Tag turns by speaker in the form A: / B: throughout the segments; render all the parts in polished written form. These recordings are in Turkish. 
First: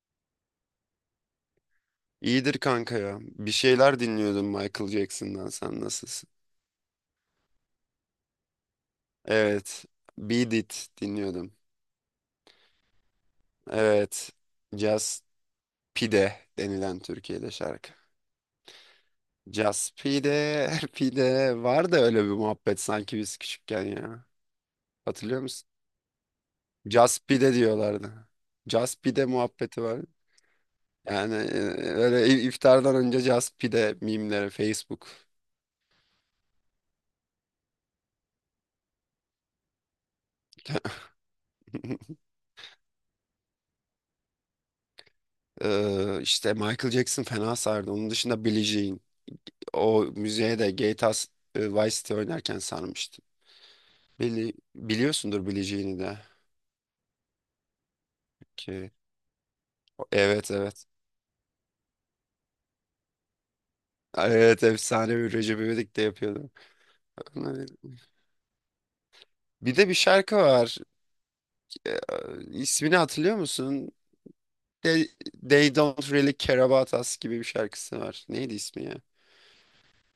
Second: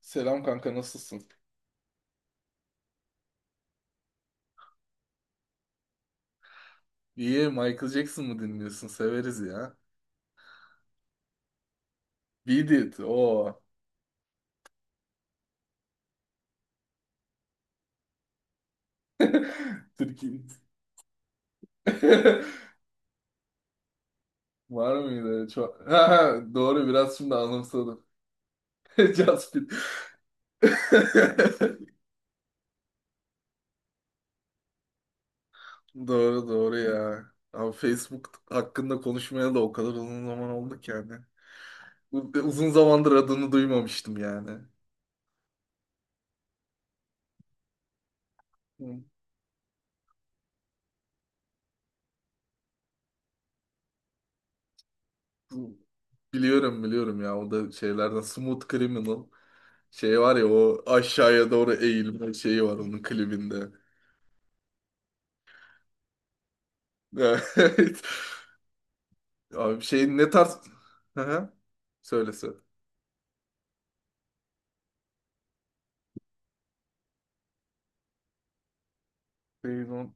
A: Selam kanka, nasılsın?
B: İyidir kanka ya. Bir şeyler dinliyordum Michael Jackson'dan. Sen nasılsın?
A: İyi, Michael Jackson mı dinliyorsun? Severiz ya.
B: Evet. Beat It dinliyordum.
A: Beat It. O.
B: Evet. Just Pide denilen Türkiye'de şarkı. Just
A: Türkiye.
B: Pide, Pide. Var da öyle bir muhabbet sanki biz küçükken ya.
A: Var
B: Hatırlıyor
A: mıydı?
B: musun?
A: Çok... Ha, ha, doğru, biraz
B: Just
A: şimdi
B: Pide
A: anımsadım.
B: diyorlardı. Just Pide
A: Just Beat.
B: muhabbeti var. Yani e, öyle iftardan önce Just Pide mimleri Facebook.
A: Doğru doğru ya. Abi Facebook hakkında konuşmaya da o kadar uzun zaman oldu ki yani. Uzun zamandır adını duymamıştım yani.
B: İşte Michael Jackson fena sardı. Onun dışında Billie
A: Hı.
B: Jean. O müziğe de Vice City oynarken sarmıştım. Biliyorsundur bileceğini de
A: Biliyorum ya, o da şeylerden, Smooth
B: ki.
A: Criminal. Şey var ya,
B: Evet
A: o
B: evet.
A: aşağıya doğru eğilme şeyi var onun klibinde.
B: Evet efsane bir Recep İvedik de yapıyordu.
A: Evet.
B: Bir
A: Abi
B: de bir
A: şey ne
B: şarkı
A: tarz...
B: var.
A: Hı hı,
B: E,
A: söylese.
B: ismini hatırlıyor musun? They, They Don't Really Care About Us gibi bir şarkısı var. Neydi ismi ya?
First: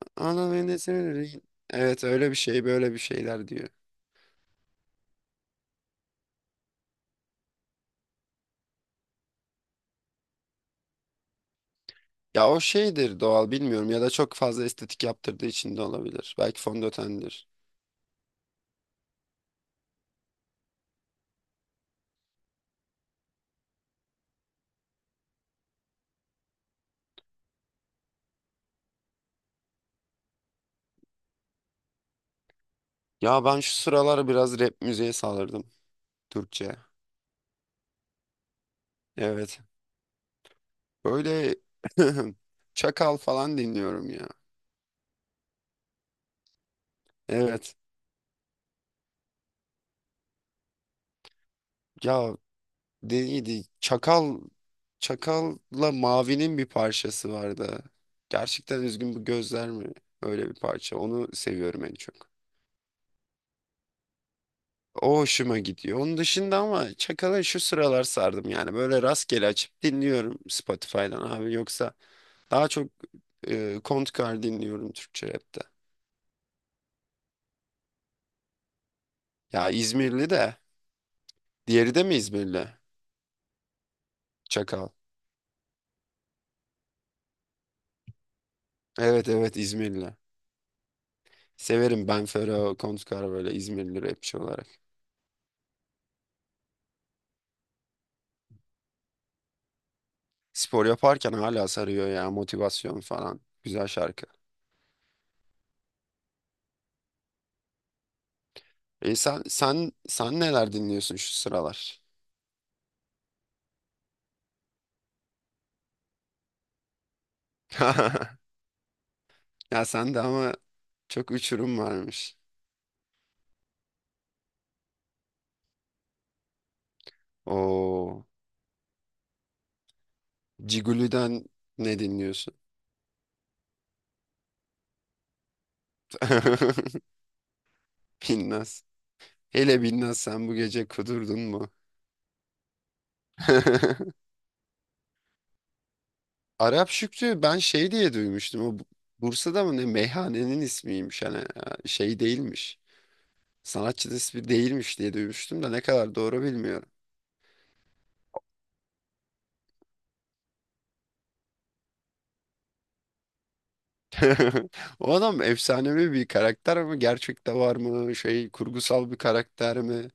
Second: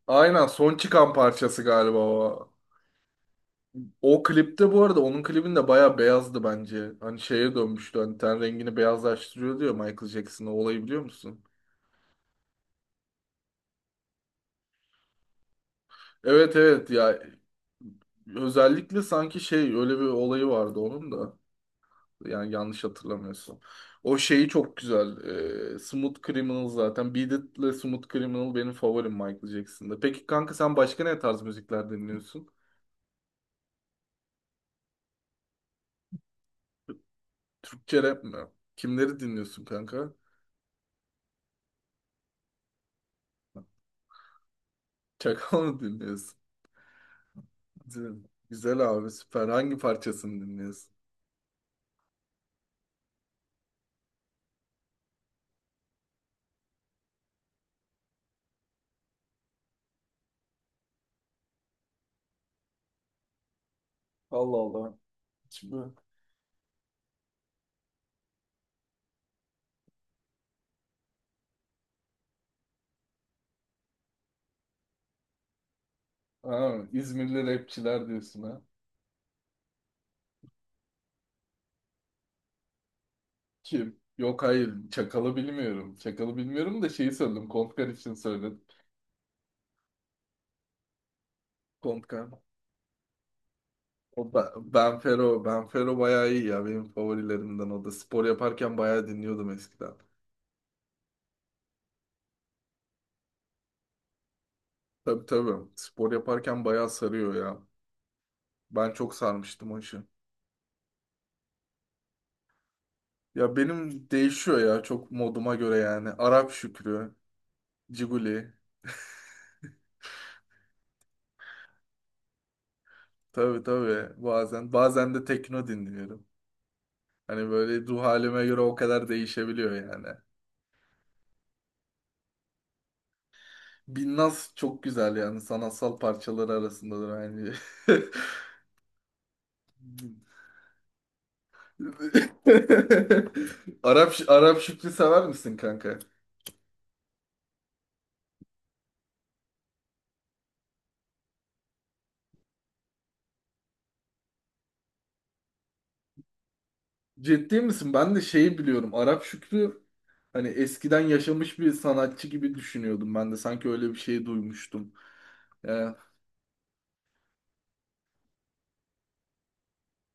A: Aynen,
B: Anam
A: son çıkan
B: endişeleri-
A: parçası galiba
B: Evet öyle bir
A: o.
B: şey böyle bir şeyler diyor.
A: O klipte bu arada, onun klibinde bayağı beyazdı bence. Hani şeye dönmüştü, hani ten rengini beyazlaştırıyor diyor Michael Jackson, o olayı biliyor musun?
B: Ya o şeydir doğal bilmiyorum ya da çok fazla estetik yaptırdığı için de olabilir.
A: Evet
B: Belki
A: evet ya,
B: fondötendir.
A: özellikle sanki şey, öyle bir olayı vardı onun da. Yani yanlış hatırlamıyorsun. O şeyi çok güzel. Smooth Criminal zaten. Beat It ile Smooth Criminal benim favorim Michael Jackson'da. Peki kanka, sen başka ne tarz müzikler dinliyorsun?
B: Ya ben şu sıralar biraz rap müziğe sardım. Türkçe.
A: Türkçe rap mi? Kimleri
B: Evet.
A: dinliyorsun kanka?
B: Böyle Çakal falan dinliyorum ya.
A: Çakal mı dinliyorsun?
B: Evet.
A: Güzel, güzel abi, süper. Hangi parçasını dinliyorsun?
B: Ya neydi? Çakal'la Mavi'nin bir parçası vardı. Gerçekten üzgün bu gözler mi? Öyle bir parça. Onu seviyorum en çok.
A: Allah Allah.
B: O hoşuma
A: Şimdi
B: gidiyor. Onun dışında ama Çakal'a şu sıralar sardım yani. Böyle rastgele açıp dinliyorum Spotify'dan abi. Yoksa daha çok Kontkar dinliyorum Türkçe rapte.
A: ha, İzmirli rapçiler diyorsun ha.
B: Ya İzmirli de. Diğeri de mi İzmirli?
A: Kim? Yok hayır.
B: Çakal.
A: Çakal'ı bilmiyorum. Çakal'ı bilmiyorum da şeyi söyledim. Kontkar için söyledim.
B: Evet. İzmirli. Severim ben
A: Kontkar.
B: Fero Kontkar böyle İzmirli rapçi olarak.
A: Benfero, Benfero bayağı iyi ya. Benim favorilerimden o da. Spor yaparken bayağı dinliyordum eskiden.
B: Spor yaparken hala sarıyor ya motivasyon falan. Güzel şarkı.
A: Tabii tabii. Spor yaparken bayağı sarıyor ya. Ben çok
B: E sen
A: sarmıştım o
B: sen
A: işi.
B: sen neler dinliyorsun şu sıralar?
A: Ya benim değişiyor ya, çok moduma göre yani. Arap Şükrü, Ciguli.
B: Ya sen de ama çok uçurum varmış.
A: Tabii tabii. Bazen de tekno dinliyorum. Hani böyle ruh
B: O
A: halime göre o kadar değişebiliyor yani.
B: Ciguli'den ne dinliyorsun?
A: Binnaz çok güzel, yani sanatsal parçaları arasındadır aynı.
B: Binnaz. Hele Binnaz sen bu gece kudurdun mu?
A: Arap Arap Şükrü sever misin kanka?
B: Arap Şükrü ben şey diye duymuştum. Bursa'da mı ne meyhanenin ismiymiş hani şey değilmiş. Sanatçının ismi değilmiş diye duymuştum da ne kadar doğru bilmiyorum.
A: Ciddi misin? Ben de şeyi biliyorum. Arap Şükrü, hani eskiden yaşamış bir sanatçı gibi düşünüyordum ben de. Sanki öyle bir şey duymuştum.
B: O adam
A: Ee,
B: efsanevi bir karakter mi? Gerçekte var mı? Şey kurgusal bir karakter mi?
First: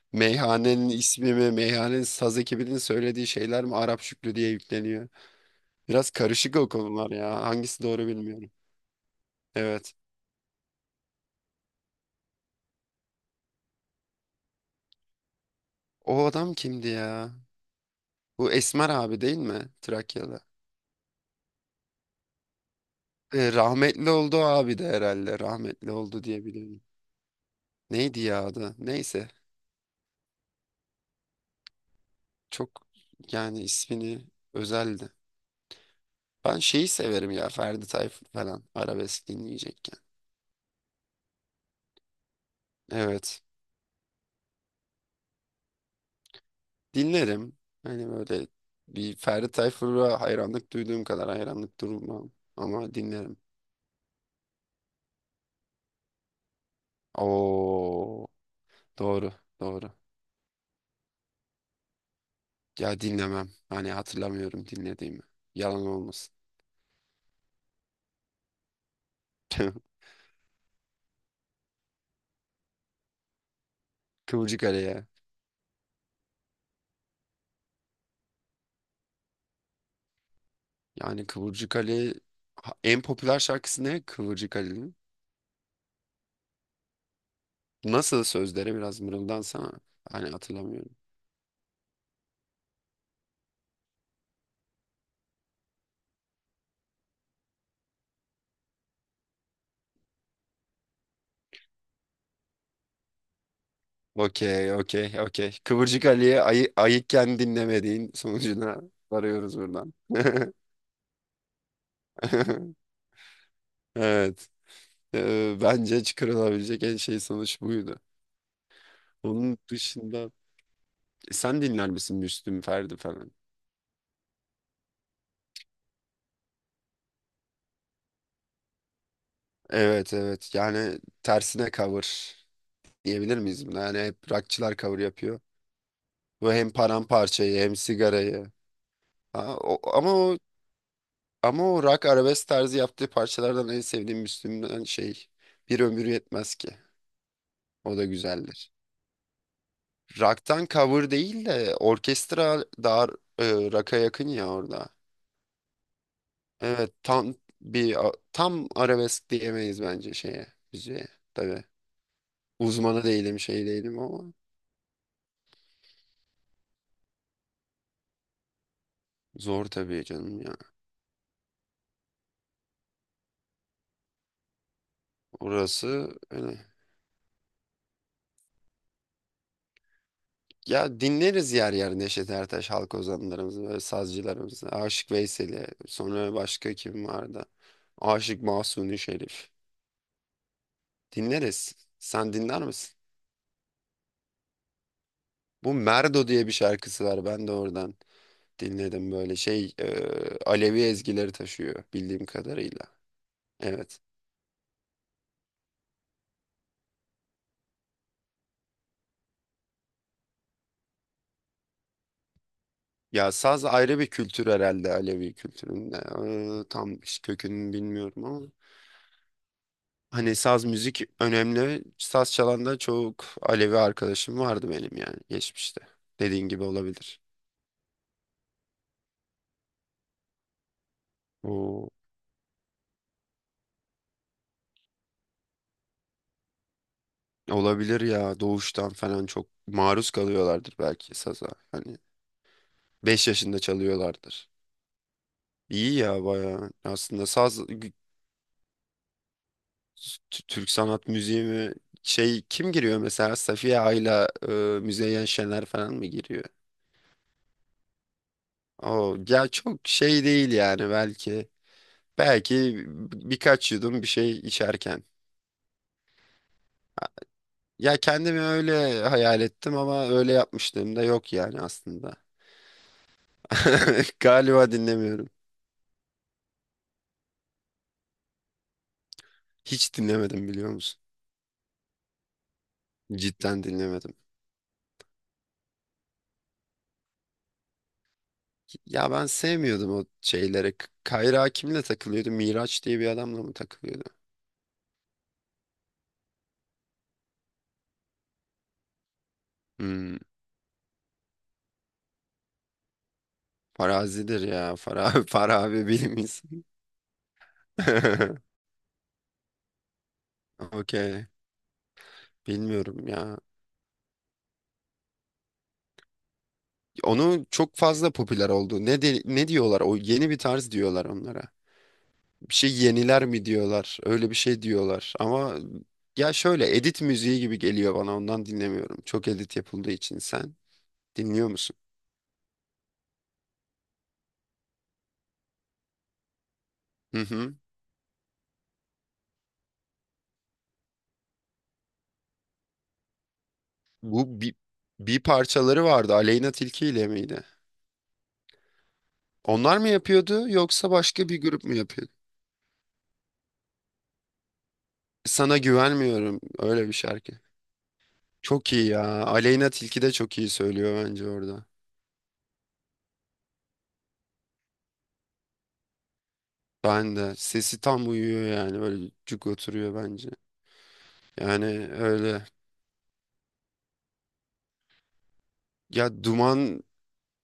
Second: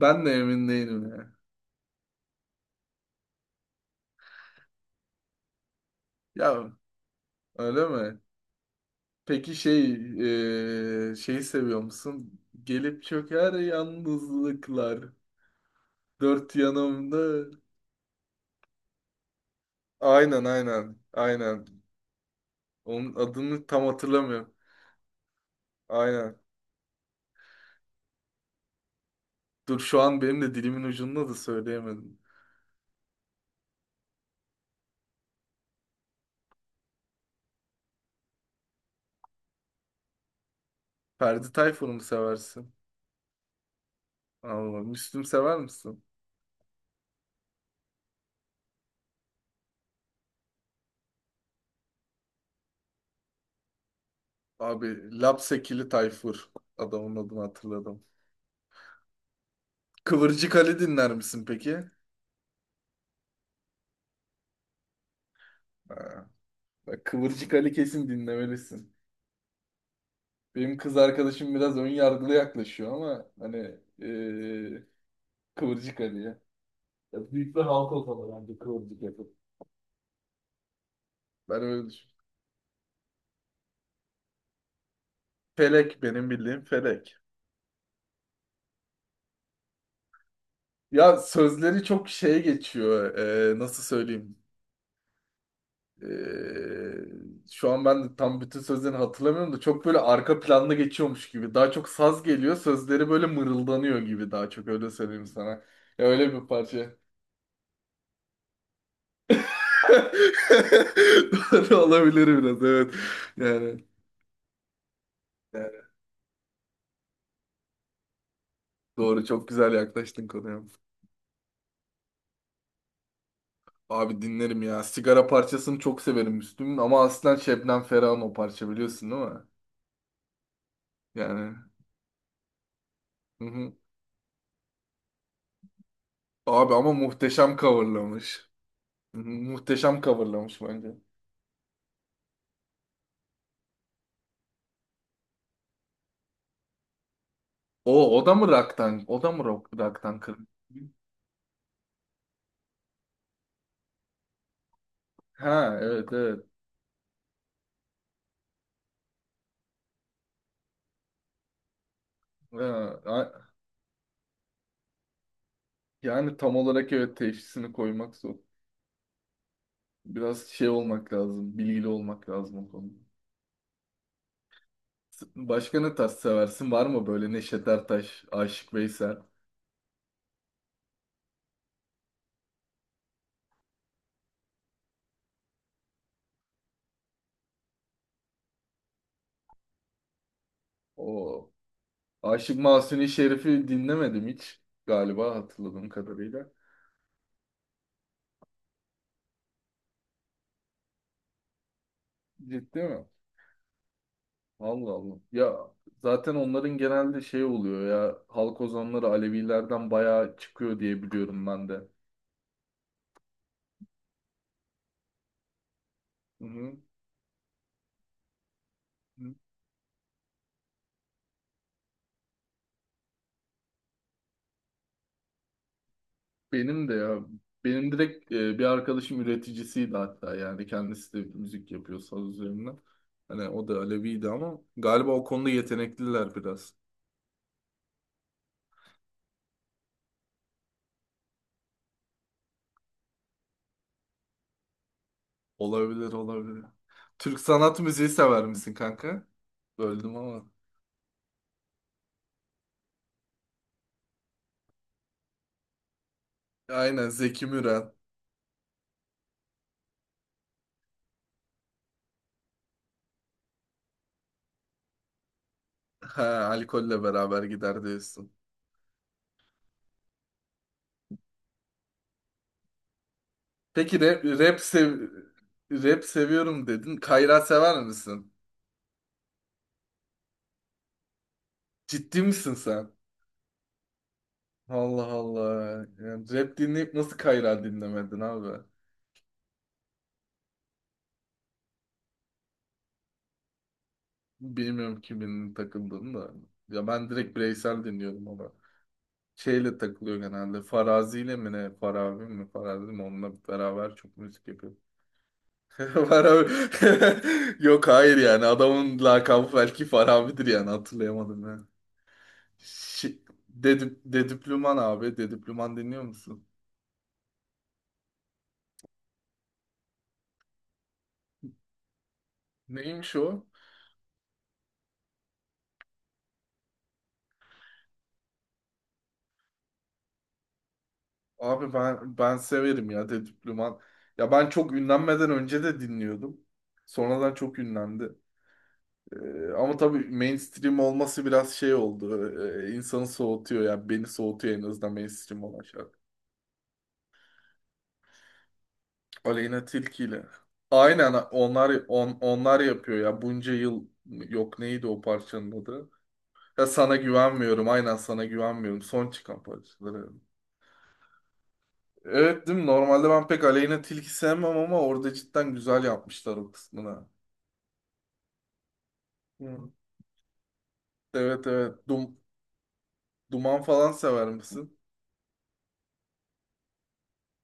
A: Ben de emin
B: Meyhanenin
A: değilim ya.
B: ismi mi? Meyhanenin saz ekibinin söylediği şeyler mi? Arap Şükrü diye yükleniyor. Biraz karışık
A: Ya
B: o konular ya. Hangisi
A: öyle
B: doğru
A: mi?
B: bilmiyorum.
A: Peki
B: Evet.
A: şey, şeyi seviyor musun? Gelip çöker yalnızlıklar.
B: O adam
A: Dört
B: kimdi ya?
A: yanımda.
B: Bu Esmer abi değil mi? Trakyalı.
A: Aynen aynen. Aynen. Onun adını tam
B: Rahmetli oldu o
A: hatırlamıyorum.
B: abi de herhalde. Rahmetli oldu
A: Aynen.
B: diye biliyorum. Neydi ya adı? Neyse.
A: Dur şu an benim de dilimin ucunda da söyleyemedim.
B: Çok yani ismini özeldi. Ben şeyi severim ya Ferdi Tayfur falan arabesk dinleyecekken.
A: Ferdi Tayfur'u mu seversin?
B: Evet.
A: Allah. Müslüm sever misin?
B: Dinlerim. Hani böyle bir Ferdi Tayfur'a hayranlık duyduğum kadar hayranlık durmam. Ama dinlerim.
A: Abi Lapsekili Tayfur. Adamın adını hatırladım.
B: Oo, doğru doğru.
A: Kıvırcık Ali dinler misin peki?
B: Ya dinlemem. Hani hatırlamıyorum dinlediğimi. Yalan
A: Ha,
B: olmasın.
A: bak Kıvırcık Ali kesin dinlemelisin. Benim kız arkadaşım biraz ön yargılı yaklaşıyor ama hani
B: Kıvırcık Ali ya.
A: Kıvırcık Ali'ye. Ya büyük bir halk ortamı bence kıvırcık yapıp.
B: Yani
A: Ben öyle düşünüyorum.
B: En popüler şarkısı ne Kıvırcık Ali'nin?
A: Felek, benim bildiğim Felek.
B: Nasıl sözleri biraz mırıldansana. Hani hatırlamıyorum.
A: Ya sözleri çok şeye geçiyor. Nasıl söyleyeyim? Ee, Şu an ben de tam bütün sözlerini hatırlamıyorum da çok böyle arka planda geçiyormuş gibi. Daha çok saz geliyor, sözleri böyle mırıldanıyor gibi, daha çok
B: Okey,
A: öyle
B: okey,
A: söyleyeyim sana.
B: okey.
A: Ya
B: Kıvırcık
A: öyle
B: Ali'ye
A: bir parça.
B: ayıkken dinlemediğin sonucuna varıyoruz buradan.
A: Doğru olabilir biraz, evet. Yani,
B: Evet.
A: yani,
B: Bence çıkarılabilecek en şey sonuç buydu.
A: doğru, çok
B: Onun
A: güzel yaklaştın
B: dışında
A: konuya.
B: Sen dinler misin Müslüm Ferdi falan?
A: Abi dinlerim ya. Sigara parçasını çok severim Müslüm'ün, ama aslen Şebnem Ferah'ın o parça, biliyorsun değil mi?
B: Evet, yani
A: Yani.
B: tersine cover diyebilir
A: Hı
B: miyiz
A: hı.
B: buna? Yani hep rockçılar cover yapıyor. Bu hem
A: Abi ama muhteşem
B: paramparçayı hem
A: coverlamış.
B: sigarayı.
A: Hı hı,
B: Ha, o-
A: muhteşem
B: ama o
A: coverlamış bence.
B: ama o rock arabesk tarzı yaptığı parçalardan en sevdiğim Müslüm'den şey Bir Ömür Yetmez Ki. O da
A: O, o da mı
B: güzeldir.
A: rock'tan? O da mı rock'tan kırmızı?
B: Rock'tan cover değil de orkestra daha rock'a yakın ya orada.
A: Ha evet evet.
B: Evet tam arabesk diyemeyiz bence şeye müziğe. Tabii
A: Ha,
B: uzmanı değilim şey değilim ama
A: yani tam olarak evet teşhisini koymak zor.
B: zor tabii canım
A: Biraz
B: ya.
A: şey olmak lazım. Bilgili olmak lazım o konuda. Başka ne tarz
B: Orası öyle.
A: seversin? Var mı böyle, Neşet Ertaş, Aşık Veysel?
B: Ya dinleriz yer yer Neşet Ertaş halk ozanlarımızı, böyle sazcılarımızı. Aşık Veysel'i, sonra başka kim vardı? Aşık Mahsuni Şerif.
A: O
B: Dinleriz. Sen
A: Aşık
B: dinler misin?
A: Mahzuni Şerif'i dinlemedim hiç galiba,
B: Bu
A: hatırladığım
B: Merdo diye
A: kadarıyla.
B: bir şarkısı var. Ben de oradan dinledim böyle Alevi ezgileri taşıyor bildiğim
A: Ciddi
B: kadarıyla.
A: mi?
B: Evet.
A: Allah Allah. Ya zaten onların genelde şey oluyor ya, halk ozanları Alevilerden bayağı çıkıyor diye biliyorum ben de.
B: Ya saz ayrı bir kültür herhalde Alevi kültüründe.
A: Hı hı.
B: Tam kökünü bilmiyorum ama. Hani saz müzik önemli. Saz çalan da çok Alevi arkadaşım vardı benim yani geçmişte. Dediğin gibi
A: Benim de ya
B: olabilir.
A: benim direkt bir arkadaşım üreticisiydi hatta, yani kendisi de müzik
B: O
A: yapıyor saz üzerine. Hani o da Aleviydi, ama galiba o konuda yetenekliler biraz.
B: olabilir ya doğuştan falan çok maruz kalıyorlardır belki saza. Hani 5 yaşında çalıyorlardır. İyi
A: Olabilir
B: ya
A: olabilir.
B: bayağı. Aslında
A: Türk
B: saz
A: sanat
B: g-
A: müziği sever misin kanka? Böldüm
B: t-
A: ama.
B: Türk sanat müziği mi şey kim giriyor mesela Safiye Ayla, Müzeyyen Şener falan mı giriyor?
A: Aynen, Zeki Müren.
B: O ya çok şey değil yani belki. Belki birkaç yudum bir şey içerken.
A: Ha, alkolle beraber gider
B: Ya
A: diyorsun.
B: kendimi öyle hayal ettim ama öyle yapmışlığım da yok yani aslında.
A: Peki rap, rap,
B: Galiba
A: sev-
B: dinlemiyorum.
A: rap seviyorum dedin. Kayra sever misin?
B: Hiç dinlemedim biliyor musun?
A: Ciddi misin sen?
B: Cidden dinlemedim.
A: Allah Allah. Yani rap dinleyip nasıl Kayra dinlemedin abi?
B: Ya ben sevmiyordum o şeylere. Kayra kimle takılıyordu? Miraç diye bir adamla mı takılıyordu?
A: Bilmiyorum kimin takıldığını da. Ya ben direkt bireysel dinliyorum ama. Şeyle
B: Hmm,
A: takılıyor genelde. Farazi ile mi ne? Farabi mi? Farazi mi? Onunla beraber çok
B: Farazi'dir
A: müzik yapıyor.
B: ya. Farabi, Farabi bilim
A: Farabi.
B: insanı.
A: Yok hayır yani. Adamın lakabı belki Farabi'dir yani.
B: Okey.
A: Hatırlayamadım ben.
B: Bilmiyorum
A: Şi...
B: ya.
A: Dedüplüman abi. Dedüplüman dinliyor musun?
B: Onun çok fazla popüler oldu. Ne diyorlar? O yeni bir tarz diyorlar onlara. Bir şey
A: Neymiş
B: yeniler mi
A: o?
B: diyorlar. Öyle bir şey diyorlar. Ama ya şöyle edit müziği gibi geliyor bana ondan dinlemiyorum. Çok edit yapıldığı için sen dinliyor
A: Abi
B: musun?
A: ben severim ya Dedip Duman. Ya ben çok ünlenmeden önce de dinliyordum.
B: Hı
A: Sonradan
B: hı.
A: çok ünlendi. Ama tabii mainstream olması biraz şey oldu. İnsanı soğutuyor yani, beni
B: Bu
A: soğutuyor
B: bir,
A: en azından
B: bir
A: mainstream olan
B: parçaları
A: şarkı.
B: vardı Aleyna Tilki ile miydi?
A: Aleyna
B: Onlar mı
A: Tilki ile.
B: yapıyordu yoksa
A: Aynen
B: başka bir grup mu
A: onlar,
B: yapıyordu?
A: onlar yapıyor ya bunca yıl, yok neydi o
B: Sana
A: parçanın adı?
B: güvenmiyorum
A: Ya
B: öyle bir
A: sana
B: şarkı.
A: güvenmiyorum, aynen sana
B: Çok
A: güvenmiyorum,
B: iyi ya.
A: son çıkan
B: Aleyna Tilki
A: parçaları.
B: de çok iyi söylüyor bence orada.
A: Evet değil mi? Normalde ben pek Aleyna Tilki sevmem ama orada cidden güzel yapmışlar o kısmını.
B: Ben de. Sesi tam uyuyor yani. Böyle cuk
A: Hı.
B: oturuyor bence.
A: Evet
B: Yani
A: evet.
B: öyle.
A: Duman falan sever misin?
B: Ya Duman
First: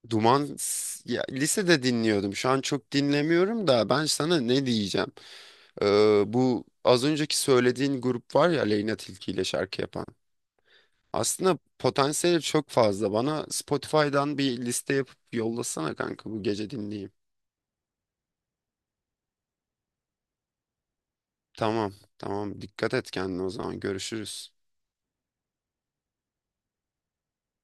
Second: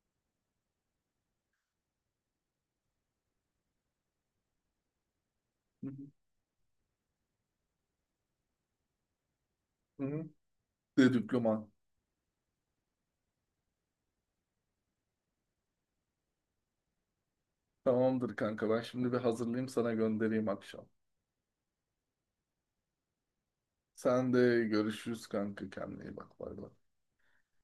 B: Duman ya, lisede dinliyordum. Şu an çok dinlemiyorum da ben sana ne diyeceğim?
A: Hı hı.
B: Bu az önceki söylediğin grup var ya Leyna Tilki ile şarkı
A: Hı
B: yapan.
A: hı.
B: Aslında
A: Dedüklüman.
B: potansiyeli çok fazla. Bana Spotify'dan bir liste yapıp yollasana kanka bu gece dinleyeyim.
A: Tamamdır kanka, ben şimdi bir hazırlayayım sana göndereyim akşam.
B: Tamam, tamam. Dikkat et kendine o zaman.
A: Sen
B: Görüşürüz.
A: de görüşürüz kanka, kendine iyi bak, bay bay.